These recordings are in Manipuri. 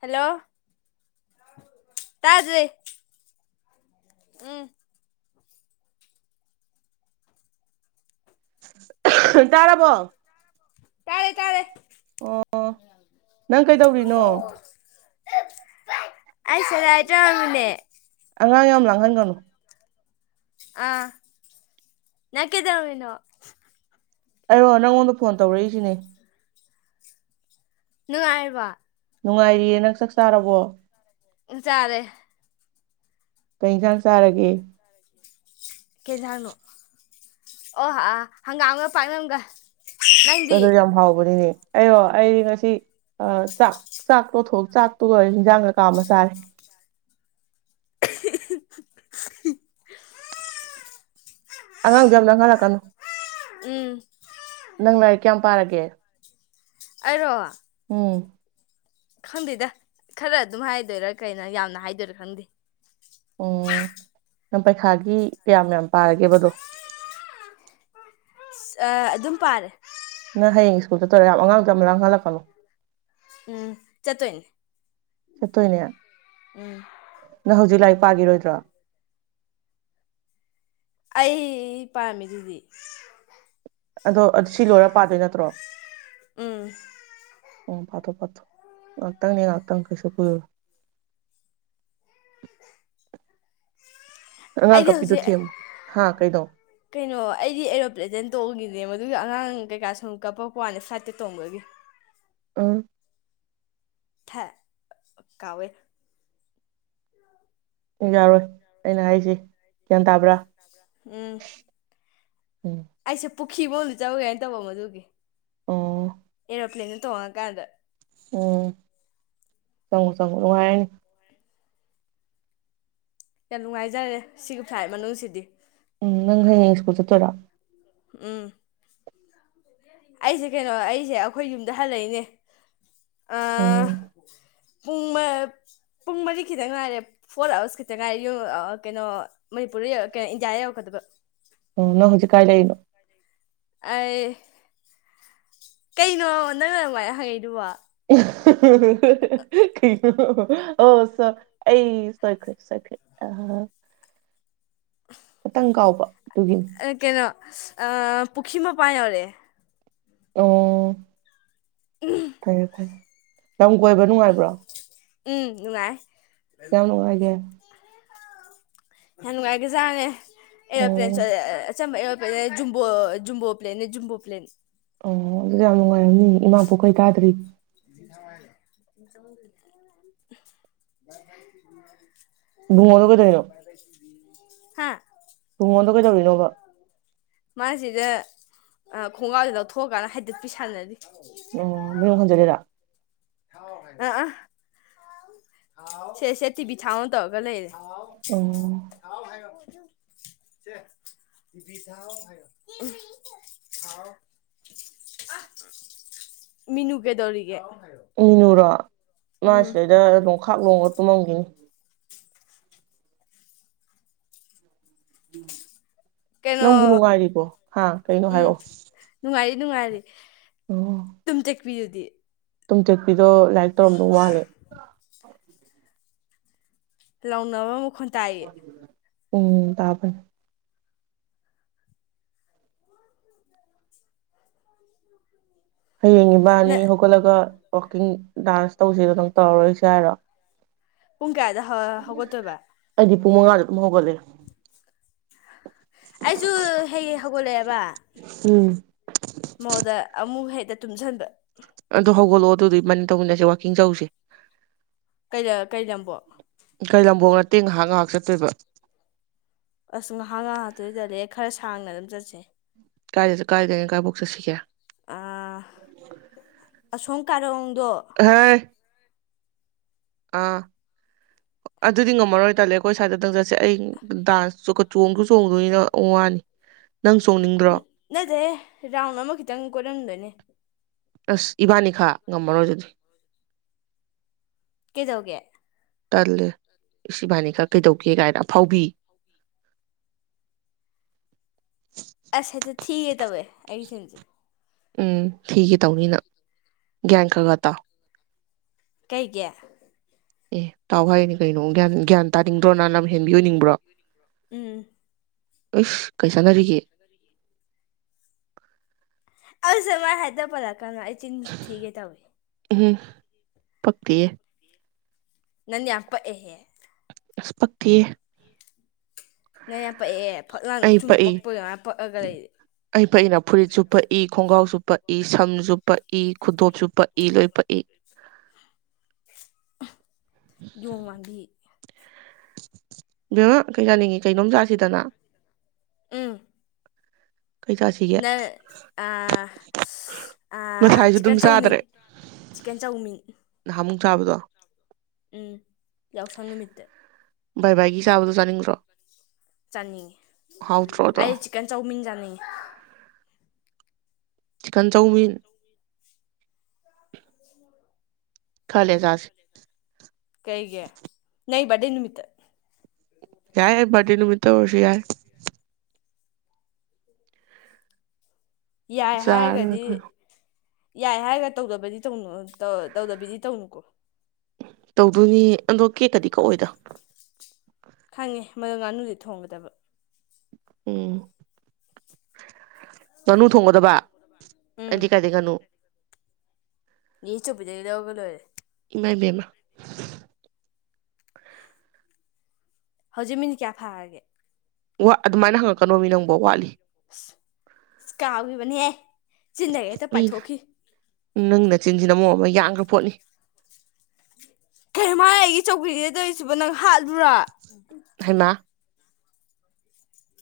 ꯍꯜꯂꯣ ꯇꯥꯗꯔꯦ ꯎꯝ ꯇꯥꯔꯕꯣ ꯇꯥꯔꯦ ꯇꯥꯔꯦ ꯅꯪ ꯀꯩꯗꯧꯔꯤꯅꯣ ꯑꯩ ꯁꯦ [unintelligible] ꯑꯉꯥꯡ ꯌꯥꯝ ꯂꯥꯡꯍꯟꯒꯅꯨ ꯑꯥ ꯅꯪ ꯀꯩꯗꯧꯔꯝꯃꯤꯅꯣ ꯑꯩꯔꯣ ꯅꯪꯉꯣꯟꯗ ꯐꯣꯟ ꯇꯧꯔꯛꯏꯅꯤꯅꯦ ꯅꯨꯡꯉꯥꯏꯔꯤꯕꯣ ꯅꯨꯡꯉꯥꯏꯔꯤꯌꯦ ꯅꯪ ꯆꯥꯛ ꯆꯥꯔꯕꯣ ꯆꯥꯔꯦ ꯀꯩ ꯍꯤꯟꯖꯥꯡ ꯆꯥꯔꯒꯦ ꯀꯦꯖꯥꯡꯅꯣ ꯑꯣ ꯑꯥ ꯍꯪꯒꯥꯝꯒ ꯄꯥꯛꯅꯝꯒ ꯅꯪꯗꯤ ꯑꯗꯨ ꯌꯥꯝ ꯍꯥꯎꯕꯅꯤꯅꯦ ꯑꯩꯔꯣ ꯑꯩ ꯉꯁꯤ ꯆꯥꯛ ꯆꯥꯛ ꯇꯣꯊꯣꯛ ꯆꯥꯛꯇꯨꯒ ꯍꯟꯖꯥꯡꯒ ꯀꯥ ꯑꯃ ꯆꯥꯔꯦ [unintelligible] ꯑꯉꯥꯡꯗꯨ ꯌꯥꯝ ꯂꯥꯡꯍꯜꯂꯛꯀꯅꯨ ꯎꯝ ꯅꯪ ꯂꯥꯏꯔꯤꯛ ꯀꯌꯥꯝ ꯄꯥꯔꯒꯦ ꯑꯩꯔꯣ ꯎꯝ ꯈꯪꯗ‌ꯦꯗ ꯈꯔ ꯑꯗꯨꯝ ꯍꯥꯏꯗꯣꯏꯔ ꯀꯩꯅꯣ ꯌꯥꯝꯅ ꯍꯥꯏꯗꯣꯏꯔꯥ ꯈꯪꯗꯦ ꯑꯣ ꯅꯪ ꯄꯩꯈꯥꯒꯤ ꯀꯌꯥꯝ ꯌꯥꯝ ꯄꯥꯔꯒꯦꯕ ꯑꯗꯣ ꯑꯁ ꯑ ꯑꯗꯨꯝ ꯄꯥꯔꯦ ꯅꯪ ꯍꯌꯦꯡ ꯏꯁꯀꯨꯜꯗ ꯆꯠꯇꫭꯏꯔ ꯑꯉꯥꯡꯗꯨ ꯌꯥꯝ ꯂꯥꯡꯍꯜꯂꯛꯀꯅꯣ ꯎꯝ ꯆꯠꯇꫭꯏꯅꯤ ꯆꯠꯇꯣꯏꯅꯦ ꯎꯝ ꯅꯪ ꯍꯧꯖꯤꯛ ꯂꯥꯏꯔꯤꯛ ꯄꯥꯈꯤꯔꯣꯏꯗ꯭ꯔꯣ ꯑꯩ ꯄꯥꯝꯃꯤꯗꯨꯗꯤ ꯑꯗꯣ ꯁꯤ ꯂꯣꯏꯔ ꯄꯥꯗꯣꯏ ꯅꯠꯇ꯭ꯔꯣ ꯎꯝ ꯎꯝ ꯄꯥꯠꯊꫭꯛ ꯄꯥꯠꯊꫭꯛ ꯉꯥꯏꯍꯥꯛꯇꯪꯅꯦ ꯉꯥꯏꯍꯥꯛꯇꯪ ꯀꯩꯁꯨ ꯀꯨꯏꯔꯨ ꯑꯉꯥꯡ ꯑꯩꯗꯤ ꯀꯞꯄꯤꯗꯨ ꯍꯧꯖꯤꯛ ꯊꯦꯝꯃꯨ ꯍꯥ ꯀꯩꯅꯣ ꯀꯩꯅꯣ ꯑꯩꯗꯤ ꯑꯦꯔꯣꯄ꯭ꯂꯦꯟꯗ ꯇꯣꯡꯉꯒꯤꯅꯦ ꯃꯗꯨꯒꯤ ꯑꯉꯥꯡ ꯀꯩꯀꯥ ꯁꯨꯝ ꯀꯞꯄꯛꯄ ꯋꯥꯅꯦ ꯐ꯭ꯂꯥꯏꯠꯇ ꯇꯣꯡꯕꯒꯤ ꯎꯝ ꯍꯦ [unintelligible] ꯀꯥꯎꯋꯦ ꯌꯥꯔꯣꯏ ꯑꯩꯅ ꯍꯥꯏꯔꯤꯁ‌ꯦ ꯒ꯭ꯌꯥꯟ ꯇꯥꯕ꯭ꯔꯥ ꯎꯝ ꯎꯝ ꯑꯩꯁꯦ ꯄꯨꯈ꯭ꯔꯤꯕ ꯑꯝꯗ ꯆꯧꯕꯨꯒꯦꯥꯏꯅ [unintelligible] ꯇꯧꯕ ꯃꯗꯨꯒꯤ ꯑꯣ ꯑꯦꯔꯣꯄ꯭ꯂꯦꯟꯗ ꯇꯣꯡꯉꯀꯥꯟꯗ ꯎꯝ ꯆꯪꯉꯣ ꯆꯪꯉꯣ ꯅꯨꯡꯉꯥꯏꯔꯅꯤ ꯌꯥꯝ ꯅꯨꯡꯉꯥꯏꯖꯥꯠꯅꯤ ꯁꯤꯒꯤ ꯐ꯭ꯂꯥꯏꯠ ꯃꯅꯨꯡꯁꯤꯗꯤ ꯎꯝ ꯅꯪ ꯍꯌꯦꯡ ꯁ꯭ꯀꯨꯜ ꯆꯠꯇꯣꯏꯔꯥ ꯎꯝ ꯑꯩꯁꯦ ꯀꯩꯅꯣ ꯑꯩꯁꯦ ꯑꯩꯈꯣꯏ ꯌꯨꯝꯗ ꯍꯜꯂꯛꯏꯅꯦ ꯑ ꯎꯝ ꯄꯨꯡ ꯃꯥ ꯄꯨꯡ ꯃꯔꯤ ꯈꯤꯇꯪ ꯉꯥꯏꯔꯦ ꯐꯣꯔ ꯑꯥꯋꯥꯔꯁ ꯈꯤꯇꯪ ꯉꯥꯏ ꯌꯨꯝ ꯀꯩꯅꯣ ꯃꯅꯤꯄꯨꯔꯗ ꯀꯣ ꯏꯟꯗꯤꯌꯥꯗ ꯌꯧꯔꯛꯀꯗꯕ ꯑꯣ ꯅꯪ ꯍꯧꯖꯤꯛ ꯀꯥꯏ ꯂꯩꯔꯤꯅꯣ ꯑꯩ ꯀꯩꯅꯣ ꯅꯪꯅ ꯑꯗꯨꯃꯥꯏꯅ ꯍꯪꯉꯛꯏꯗꯨꯕꯣ ꯑꯣꯁ [unintelligible] ꯑꯩ ꯁꫭꯏꯈꯔ‌ꯦ ꯁꯣꯏꯈꯔ‌ꯦ ꯑꯥ ꯈꯤꯇꯪ ꯀꯥꯎꯕ ꯑꯗꯨꯒꯤ ꯀꯩꯅꯣ ꯄꯨꯈꯤ ꯃꯄꯥꯟ ꯌꯧꯔꯛꯑ‌ꯦ ꯑꫭ ꯎꯝ ꯐꯔꯦ ꯐꯔꯦ ꯂꯝ ꯀꯣꯏꯕ ꯅꯨꯡꯉꯥꯏꯕ꯭ꯔꯣ ꯎꯝ ꯅꯨꯡꯉꯥꯏ ꯀꯌꯥꯝ ꯅꯨꯡꯉꯥꯏꯒꯦ ꯌꯥꯝ ꯅꯨꯡꯉꯥꯏꯒꯦꯖꯥꯠꯅꯦ ꯑꯣ ꯑꯦꯔꯣꯄ꯭ꯂꯦꯟ ꯆꯠꯂ‌ꯦ ꯑꯆꯝꯕ ꯑ‌ꯦꯔꫭ ꯖꯨꯝꯕꫭ ꯖꯨꯝꯕꯣ ꯄ꯭ꯂꯦꯜꯅꯦ ꯖꯨꯝꯕꯣ ꯄ꯭ꯂꯦꯜ ꯑꯣ ꯑꯗꯨ ꯌꯥꯝ ꯅꯨꯡꯉꯥꯏꯔꯝꯅꯤꯌ‌ꯦ ꯏꯃꯥ ꯄꯣꯛꯄꯗꯩ ꯇꯥꯗ꯭ꯔꯤ [unintelligible] [unintelligible] ꯕꯨꯡꯉꫭꯗꫭ ꯀꯩꯗꯧꯔꯤꯅꫭ ꯍꯥꯥ ꯀꯨꯡꯉꯣꯟꯗꯣ ꯀꯩꯗꯧꯔꯤꯅꯣꯕ ꯃꯥꯁꯤꯗ ꯈꯣꯡꯒ꯭ꯔꯥꯎꯁꯤ ꯂꯧꯊꯣꯛꯀꯥꯟ ꯍꯥꯏꯗꯠꯄꯤ ꯁꯥꯟꯅꯔꯤ ꯑꯣ ꯃꯌꯨꯡ ꯍꯟꯖꯤꯟꯂꯤꯔ ꯑꯥ ꯑꯥ ꯁꯦ ꯁꯦ ꯇꯤꯕꯤ ꯊꯥꯥꯎ ꯇꯧꯔꯒ ꯂꯩ ꯑꯣ [unintelligible] ꯃꯤꯅꯨ ꯀꯩꯗꯧꯔꯤꯒꯦ ꯃꯤꯅꯨꯔꯣ ꯎꯝ ꯃꯥꯁꯤꯗꯩꯗ ꯂꯣꯡꯈꯥꯛ ꯂꯣꯡꯒ ꯇꯨꯝꯃꯝꯒꯤꯅꯤ ꯅꯪꯕꯨ ꯀꯩꯅꯣ ꯅꯨꯡꯉꯥꯏꯔꯤꯕꯣ ꯍꯥ ꯀꯩꯅꯣ ꯎꯝ ꯍꯥꯏꯔꯛꯑꯣ ꯅꯨꯡꯉꯥꯏꯔꯤ ꯅꯨꯡꯉꯥꯏꯔꯤ ꯇꯨꯝ ꯇꯦꯛꯄꯤꯗꯨꯗꯤ ꯇꯨꯝ ꯇꯦꯛꯄꯤꯗꯣ ꯂꯥꯏꯔꯤꯛ ꯇꯧꯔꯝꯗꯧ ꯃꯥꯜꯂꯦ ꯂꯥꯎꯅꯕ ꯃꯈꯣꯟ ꯇꯥꯏꯌꯦ ꯎꯝ ꯇꯥꯕꯔ ꯍꯌꯦꯡ ꯅ ꯏꯕꯥꯅꯤ ꯍꯧꯒꯠꯂꯒ ꯋꯥꯛꯀꯤꯡ ꯗꯥꯟꯁ ꯇꯧꯁꯦꯗꯨ ꯗꯨꯝ ꯇꯧꯔꯔꯣꯏꯁꯦ ꯍꯥꯏꯔꯣ ꯄꯨꯡ ꯀꯌꯥꯗ ꯍ ꯍꯧꯒꯠꯇꯣꯏꯕ ꯑꯩꯗꯤ ꯄꯨꯡ ꯃꯉꯥꯗ ꯑꯗꯨꯝ ꯍꯧꯒꯠꯂꯦ ꯑꯩꯁꯨ ꯍꯦꯛ ꯍꯧꯒꯠꯂꯛꯑꯦꯕ ꯎꯝ ꯃꯣꯗ ꯑꯃꯨꯛ ꯍꯦꯛꯇ ꯇꯨꯝꯁꯟꯕ ꯑꯗꯣ ꯍꯧꯒꯠꯂꯛꯑꯣ ꯑꯗꯨꯗꯤ ꯃꯟꯅ ꯇꯧꯃꯤꯟꯅꯁꯦ ꯋꯥꯥꯛꯀꯤꯡ ꯆꯧꯁꯦ ꯀꯩꯂꯔ ꯀꯩ ꯂꯝꯕꯣ ꯀꯩ ꯂꯝꯕꯣꯡ ꯅꯠꯇꯦ ꯉꯥꯏꯍꯥꯛ ꯉꯥꯏꯍꯥꯛ ꯆꯠꯇꯣꯏꯕ ꯑꯁ ꯉꯥꯏꯍꯥꯛ ꯉꯥꯏꯍꯥꯛꯇꯣꯏꯗꯗꯤ ꯈꯔ ꯁꯥꯡꯅ ꯑꯗꯨꯝ ꯆꯠꯁꯦ ꯀꯥꯏꯗ ꯀꯥꯏꯗꯅꯩꯅ ꯀꯥꯏꯐꯥꯎ ꯆꯠꯁꯤꯒꯦ ꯑꯥ ꯑꯁꯣꯝ ꯀꯥꯔꯣꯡꯗꯣ ꯍꯥꯏ ꯑꯥ ꯑꯗꯨꯗꯤ ꯉꯝꯃꯔꯣꯏ ꯇꯥꯜꯂꯦ ꯑꯩꯈꯣꯏ ꯁꯥꯏꯗꯗꯪ ꯆꯠꯁꯦ ꯑꯩ ꯗꯥꯟꯁ ꯆꯣꯡꯁꯨ ꯆꯣꯡꯗꯣꯏꯅ ꯋꯥꯅꯤ ꯅꯪ ꯆꯣꯡꯅꯤꯡꯗ꯭ꯔꯣ ꯅꯗꯦ ꯔꯥꯎꯟ ꯑꯃ ꯈꯤꯇꯪ ꯀꯣꯏꯔꯝꯗꯣꯏꯅꯦ ꯑꯁ ꯏꯕꯥꯅꯤ ꯈꯛ ꯉꯝꯃꯔꯣꯏ ꯑꯗꯨꯗꯤ ꯀꯩꯗꯧꯒꯦ ꯇꯜꯂꯦ ꯁꯤꯕꯥꯅꯤ ꯈꯔ ꯀꯩꯗꯧꯒꯦ ꯀꯥꯏꯅ ꯑꯐꯥꯎꯕꯤ [unintelligible] ꯊꯤꯒꯦ ꯇꯧꯋꯦ ꯑꯩ [unintelligible] ꯎꯝ ꯊꯤꯒꯦ ꯇꯧꯅꯤꯅ ꯒ꯭ꯌꯥꯟ ꯈꯥ ꯈꯥ ꯇꯥꯎ ꯀꯩꯒꯤ ꯑꯦ ꯇꯥꯎ ꯍꯥꯏꯔꯤꯅꯤ ꯀꯩꯅꯣꯌꯥꯟ ꯒ꯭ꯌꯥꯟ ꯇꯥꯅꯤꯡꯗ꯭ꯔꯣꯅ ꯂꯝ ꯍꯦꯟꯕꯤ ꯑꯣꯏꯅꯤꯡꯕ꯭ꯔꯣ ꯎꯝ ꯑꯦꯁ ꯀꯩ ꯆꯥꯟꯅꯔꯤꯒꯦ [inaudible] ꯑꯩ ꯆꯤꯟ ꯊꯤꯒꯦ ꯇꯧꯏ ꯎꯝ ꯄꯥꯛꯇꯦ ꯅꯪꯗꯤ ꯌꯥꯝ ꯄꯥꯛ ꯑ ꯍꯦ ꯑꯁ ꯄꯛꯇꯦ ꯅꯪ ꯌꯥꯝ ꯄꯛꯑꯦ ꯐꯛ ꯂꯥꯡꯅ ꯑꯩ ꯆꯨꯝ ꯄꯛꯏ ꯄꯛꯄ ꯑꯗꯨꯃꯥꯏꯅ ꯄꯛꯑꯒ ꯂꯩ ꯑꯩ ꯄꯥꯛꯏꯅꯥ ꯐꯨꯔꯤꯠ ꯆꯨꯄꯛꯏ ꯈꯣꯡꯒ꯭ꯔꯥꯎ ꯆꯨꯄꯛꯏ ꯁꯝ ꯆꯨꯄꯛꯏ ꯈꯨꯇꯣꯞ ꯆꯨꯄꯛꯏ ꯂꯣꯏ ꯄꯛꯏ ꯌꯣꯡꯃꯥꯟꯕꯤ ꯕꯦꯝꯃꯥ ꯀꯩ ꯆꯥꯅꯤꯡꯉꯤ ꯀꯩꯅꯣꯝ ꯆꯥꯁꯤꯗꯅ ꯎꯝ ꯀꯩ ꯆꯥꯁꯤꯒꯦ ꯅꯪ ꯑꯥ ꯉꯁꯥꯏꯁꯨ ꯑꯗꯨꯝ ꯆꯤꯀꯟ ꯆꯧꯃꯤꯟ ꯆꯤꯛꯀꯟ ꯆꯧꯃꯤꯟ ꯅꯍꯥꯃꯨꯛ ꯆꯥꯕꯗꯣ ꯎꯝ ꯌꯥꯎꯁꯪ ꯅꯨꯃꯤꯠꯇ ꯕꯥꯏ ꯕꯥꯏꯒꯤ ꯆꯥꯕꯗꯣ ꯆꯥꯅꯤꯡꯗ꯭ꯔꯣ ꯆꯥꯅꯤꯡꯉꯤ ꯍꯥꯎꯇ꯭ꯔꯣꯗꯣ ꯑꯩ ꯆꯤꯛꯀꯟ ꯆꯧꯃꯤꯟ ꯆꯥꯅꯤꯡꯉꯤ ꯆꯤꯀꯟ ꯆꯧꯃꯤꯟ [inaudible] ꯈꯔ ꯂꯩꯔ ꯆꯥꯁꯦ ꯀꯩꯒꯤ ꯅꯪꯒꯤ ꯕ꯭ꯔꯗꯦ ꯅꯨꯃꯤꯠꯇ ꯌꯥꯏ ꯑꯩ ꯕ꯭ꯔꯗꯦ ꯅꯨꯃꯤꯠꯇ ꯑꯣꯏꯔꯁꯨ ꯌꯥꯏ ꯌꯥꯏ ꯆꯥꯔ ꯂꯣꯏꯔꯦ ꯍꯥꯏꯔꯒꯗꯤ ꯀꯩꯅꯣ ꯌꯥꯏ ꯍꯥꯏꯔꯒ ꯇꯧꯗꯕꯗꯤ ꯇꯧꯅꯨ ꯇꯧꯗꯕꯤꯗꯤ ꯇꯧꯅꯨꯀꯣ ꯇꯧꯗꯨꯅꯤ ꯑꯗꯣ ꯀꯦꯛꯀꯗꯤ ꯀꯛꯑꯣꯏꯗ ꯈꯪꯉꯦ ꯃꯗꯨ ꯉꯥꯅꯨꯗꯤ ꯊꯣꯡꯒꯗꯕ ꯎꯝ ꯉꯥꯅꯨ ꯊꯣꯡꯒꯗꯕ ꯎꯝ ꯑꯩꯗꯤ ꯀꯥꯏꯗꯩ ꯉꯥꯅꯨ ꯅꯦ ꯆꯧꯕꯤꯗꯒꯤ ꯂꯧꯔ ꯂꯣꯏꯔꯦ ꯏꯃꯥꯏ ꯕꯦꯝꯃ ꯍꯧꯖꯤꯛ ꯃꯤꯅꯤꯠ ꯀꯌꯥ ꯐꯥꯔꯒꯦ ꯋꯥ ꯑꯗꯨꯃꯥꯏꯅ ꯍꯪꯉꯛꯀꯅꯣ ꯃꯤ ꯅꯪꯕꯨ ꯋꯥꯠꯂꯤ ꯑꯁ ꯀꯥꯎꯈꯤꯕꯅꯤꯍꯦ ꯆꯤꯟꯗꯒ ꯍꯦꯛꯇ ꯃꯤꯅ ꯄꯥꯏꯊꯣꯛꯈꯤ ꯅꯪ ꯅꯆꯤꯟꯁꯤꯅ ꯃꯔꯣꯜ ꯑꯃ ꯌꯥꯡꯈ꯭ꯔ ꯄꯣꯠꯅꯤ ꯀꯩꯅꯣ ꯃꯥꯅ ꯑꯩꯒꯤ ꯆꯧꯀ꯭ꯔꯤꯁꯥꯗ ꯇꯧꯔꯤꯁꯤꯕꯣ ꯅꯪ ꯍꯥꯠꯂꯨꯔꯥ [inaudible] ꯍꯩꯃꯥ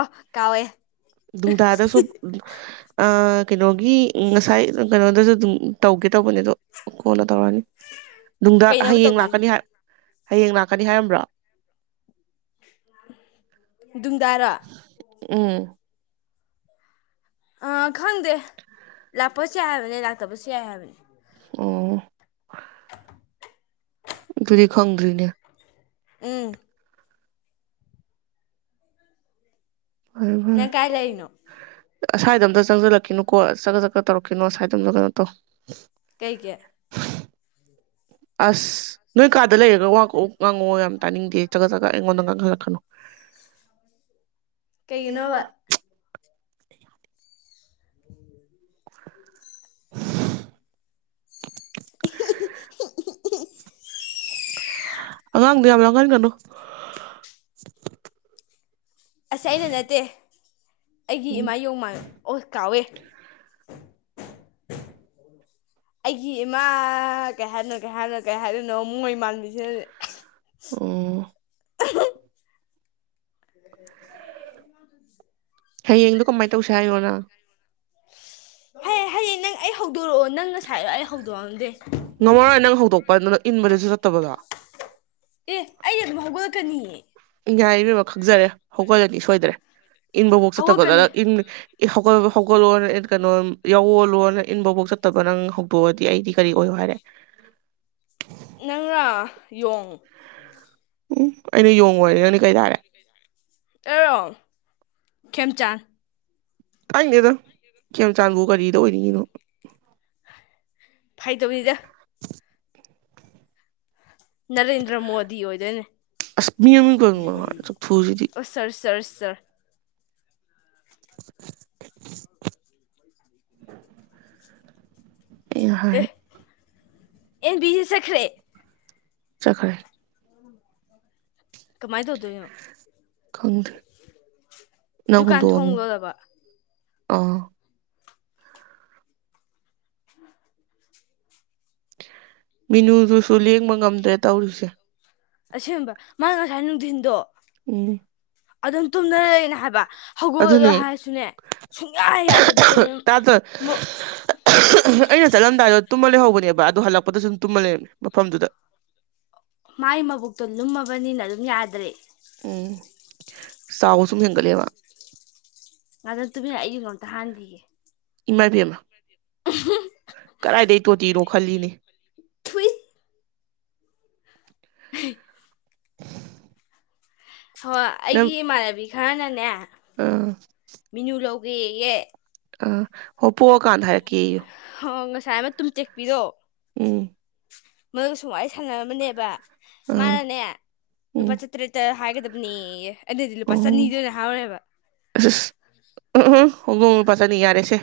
ꯑꯣ ꯀꯥꯎꯋꯦ ꯗꯨꯡꯗꯥꯥꯗꯁꯨ ꯑ ꯀꯩꯅꯣꯒꯤ ꯉꯁꯥꯏ ꯀꯩꯅꯣꯗꯁꯨ ꯑꯗꯨꯝ ꯇꯧꯒꯦ ꯇꯧꯕꯅꯦ ꯑꯗꯣ ꯀꯣꯟꯅ ꯇꯧꯔꯅꯤ ꯗꯨꯡꯗꯥ ꯀꯩꯅꯣꯕ ꯍꯌꯦꯡ ꯇꯧꯗꯣꯏꯁꯦ ꯂꯥꯛꯀꯅꯤ ꯍꯌꯦꯡ ꯂꯥꯛꯀꯅꯤ ꯍꯥꯏꯔꯝꯕ꯭ꯔꯣ ꯗꯨꯡꯗꯥꯔꯣ ꯎꯝ ꯑꯥ ꯈꯪꯗꯦ ꯂꯥꯛꯄꯁꯨ ꯌꯥꯏ ꯍꯥꯏꯕꯅꯤ ꯂꯥꯛꯇꯕꯁꯨ ꯌꯥꯏ ꯍꯥꯏꯕꯅꯤ ꯑꯣ [inaudible] ꯑꯗꯨꯗꯤ ꯈꯪꯗ꯭ꯔꯤꯅꯦ ꯎꯝ ꯅꯪ ꯀꯥꯏ ꯂꯩꯔꯤꯅꯣ [unintelligible] ꯑꯁꯥꯏꯗ ꯑꯝꯇ ꯆꯪꯁꯤꯜꯂꯛꯈꯤꯅꯨꯀꯣ ꯆꯒ ꯆꯒꯠ ꯇꯧꯔꯛꯈꯤꯅꯣ ꯑꯁꯥꯏꯗ ꯑꯝꯇ ꯀꯩꯅꯣ ꯇꯧ ꯀꯩꯒꯤ ꯑꯁ ꯅꯣꯏ ꯀꯥꯗ ꯂꯩꯔꯒ ꯋꯥ ꯀꯛꯎ ꯉꯥꯡꯉꯛꯑꯣ ꯌꯥꯝ ꯇꯥꯅꯤꯡꯗꯦ ꯆꯒꯠ ꯆꯒꯠ ꯑꯩꯉꯣꯟꯗ ꯉꯥꯡꯍꯜꯂꯛꯀꯅꯨ ꯀꯩꯒꯤꯅꯣꯕ [inaudible] [unintelligible] ꯑꯉꯥꯡꯗꯣ ꯌꯥꯝ ꯂꯥꯡꯍꯟꯒꯅꯨ ꯑꯁ ꯑꯩꯅ ꯅꯠꯇꯦ ꯑꯩꯒꯤ ꯎꯝ ꯏꯃꯥ ꯌꯣꯡꯃꯥ ꯀꯥꯎꯋꯦ ꯑꯩꯒꯤ ꯏꯃꯥ ꯀꯩ ꯍꯥꯏꯗꯅꯣ ꯀꯩ ꯍꯥꯏꯅꯣ ꯀꯩ ꯍꯥꯏꯗꯣꯏꯅꯣ ꯃꯣꯏ ꯃꯥꯟꯕꯤꯁꯤꯅꯅꯦ ꯑꯣ [inaudible] ꯍꯌꯦꯡꯗꯣ ꯀꯃꯥꯏꯅ ꯇꯧꯁꯤ ꯍꯥꯏꯅꯣꯅꯪ ꯍꯌꯦ ꯍꯌꯦꯡ ꯅꯪ ꯑꯩ ꯍꯧꯗꯣꯔꯛꯑꯣ ꯅꯪ ꯉꯁꯥꯏ ꯑꯩ ꯍꯧꯗꯣꯛꯑꯝꯗꯦ ꯉꯝꯃꯔꯣꯏ ꯅꯪ ꯍꯧꯗꯣꯛꯄ ꯗꯨꯅ ꯏꯟꯕꯗꯁꯨ ꯆꯠꯇꯕꯗꯣ ꯑꯦ ꯑꯩ ꯑꯗꯨꯝ ꯍꯧꯒꯠꯂꯛꯀꯅꯤꯌꯦ ꯌꯥꯏ ꯏꯕꯦꯝꯃ ꯈꯪꯖꯔꯦ ꯍꯧꯒꯠꯂꯅꯤ ꯁꯣꯏꯗ꯭ꯔꯦ ꯏꯟꯕꯐꯥꯎ ꯆꯠꯇꯕꯗ ꯍꯧꯒꯠꯀꯅꯤ ꯅ ꯏꯟ ꯍꯧꯒꯠ ꯍꯧꯒꯠꯂꯣꯅ ꯀꯩꯅꯣ ꯌꯥꯎꯑꯣꯜꯂꯣꯅ ꯏꯟꯐꯥꯎꯕꯥꯎ ꯆꯠꯇꯕ ꯅꯪ ꯍꯧꯗꯣꯛꯑꯣ ꯑꯦ ꯑꯩꯗꯤ ꯀꯔꯤ ꯑꯣꯏꯌꯣ ꯍꯥꯏꯔꯦ ꯅꯪꯔꯥ ꯌꯣꯡ ꯎꯝ ꯑꯩꯅ ꯌꯣꯡ ꯑꯣꯢꯔ ꯅꯪꯅ ꯀꯔꯤ ꯇꯥꯔꯦ ꯑꯩꯔꯣ ꯈꯦꯝꯆꯥꯟ ꯇꯅꯤꯡꯗꯦꯗ ꯈꯦꯝꯆꯥꯟꯕꯨ ꯀꯔꯤꯗ ꯑꯣꯏꯅꯤꯡꯉꯤꯅꯣ ꯐꯥꯏꯗꯧꯅꯤꯗ ꯅꯔꯦꯟꯗ꯭ꯔ ꯃꯣꯗꯤ ꯑꯣꯏꯗꯣꯏꯅꯦ ꯑꯁ ꯃꯤ ꯑꯃꯅꯤ ꯀꯩꯅꯣ ꯆꯥꯛꯊꯨꯁꯤꯗꯤ ꯑ ꯁꯔ ꯁꯔꯔ ꯑꯩꯅ ꯑꯦ ꯍꯥꯏ ꯑꯦꯟ ꯕꯤꯖꯤ ꯆꯠꯈ꯭ꯔꯦ ꯆꯈ꯭ꯔꯦ ꯀꯃꯥꯏ ꯇꯧꯗꯣꯢꯅꯣ ꯈꯪꯗ꯭ꯔꯦ ꯅꯪ ꯗꯨꯀꯥꯟ ꯍꯨꯟꯇꯣꯑꯝ ꯊꯣꯡ ꯂꯣꯜꯂꯕ ꯑꯥ [unintelligible] ꯃꯤꯅꯨꯗꯨꯁꯨ ꯂꯦꯡꯕ ꯉꯝꯗ꯭ꯔꯦ ꯇꯧꯔꯤꯁꯦ ꯑꯁꯦꯡꯕ ꯃꯥ ꯉꯁꯥꯏ ꯅꯨꯡꯊꯤꯟꯗꯣ ꯎꯝ ꯑꯗꯨꯝ ꯇꯨꯝꯗꯅ ꯂꯩꯔꯤꯅꯤꯕ ꯍꯥꯏꯕ ꯍꯧꯒꯠꯂꯣ ꯑꯗꯨꯅꯦ ꯍꯥꯏꯔꯁꯨꯅꯦ ꯁꯨꯡꯌꯥ ꯌꯥꯗꯕꯤ ꯀꯩꯅꯣ ꯇꯥꯗ ꯑꯩꯅ ꯆꯠꯂꯝꯗꯥꯏꯗ ꯇꯨꯝꯃ ꯂꯩꯍꯧꯕꯅꯦꯕ ꯑꯗꯨꯗ ꯍꯜꯂꯛꯄꯗꯁꯨ ꯁꯨꯝ ꯇꯨꯝꯃ ꯂꯩꯔꯝꯃꯦ ꯃꯐꯝꯗꯨꯗ ꯃꯥꯏ ꯃꯕꯨꯛꯇꯣ ꯂꯨꯝꯃꯕꯅꯤꯅ ꯑꯗꯨꯝ ꯌꯥꯗ꯭ꯔꯦ ꯎꯝ ꯆꯥꯎꯕ ꯁꯨꯝ ꯍꯦꯟꯒꯠꯂꯦꯕ ꯉꯥꯛꯇ ꯇꯨꯃꯤꯟ ꯂꯩꯌꯣ ꯑꯩ ꯌꯨꯡ ꯃꯨꯛꯇ ꯍꯥꯟꯈꯤꯒꯦ ꯏꯃꯥꯢꯕꯦꯝꯃ ꯀꯗꯥꯏꯗꯒꯤ ꯇꯣꯇꯤꯅꯣ ꯈꯜꯂꯤꯅꯦ ꯊꯨꯏ ꯍꯣꯏ ꯑꯩꯒꯤ ꯏꯃꯥꯟꯅꯕꯤ ꯈꯔꯅꯅꯦ ꯑꯥ ꯃꯤꯅꯨ ꯂꯧꯒꯦꯌꯦ ꯑ ꯍꯣꯏ ꯄꯣꯛꯑꯀꯥꯟꯗ ꯍꯥꯏꯔꯛꯀꯦꯌꯨ ꯍꯣ ꯉꯁꯥꯏ ꯑꯃ ꯇꯨꯝ ꯇꯦꯛꯄꯤꯗꯣ ꯎꯝ ꯃꯗꯨ ꯁꯨꯝ ꯋꯥꯔꯤ ꯁꯥꯟꯅꯔꯝꯝꯕꯅꯦꯕ ꯑ ꯃꯥꯅꯅꯦ ꯎꯝ ꯂꯨꯄꯥ ꯆꯥꯇ꯭ꯔꯦꯠꯇ ꯍꯥꯏꯒꯗꯕꯅꯦꯑꯦ ꯑꯩꯅꯗꯤ ꯂꯨꯄꯥ ꯆꯅꯤꯗ ꯑꯣꯏꯅ ꯍꯥꯏꯔꯦꯕ ꯑ ꯑꯁ ꯎꯝ ꯎ ꯍꯧꯗꯣꯡ ꯂꯨꯄꯥ ꯆꯥꯅꯤ ꯌꯥꯔꯦꯁꯦ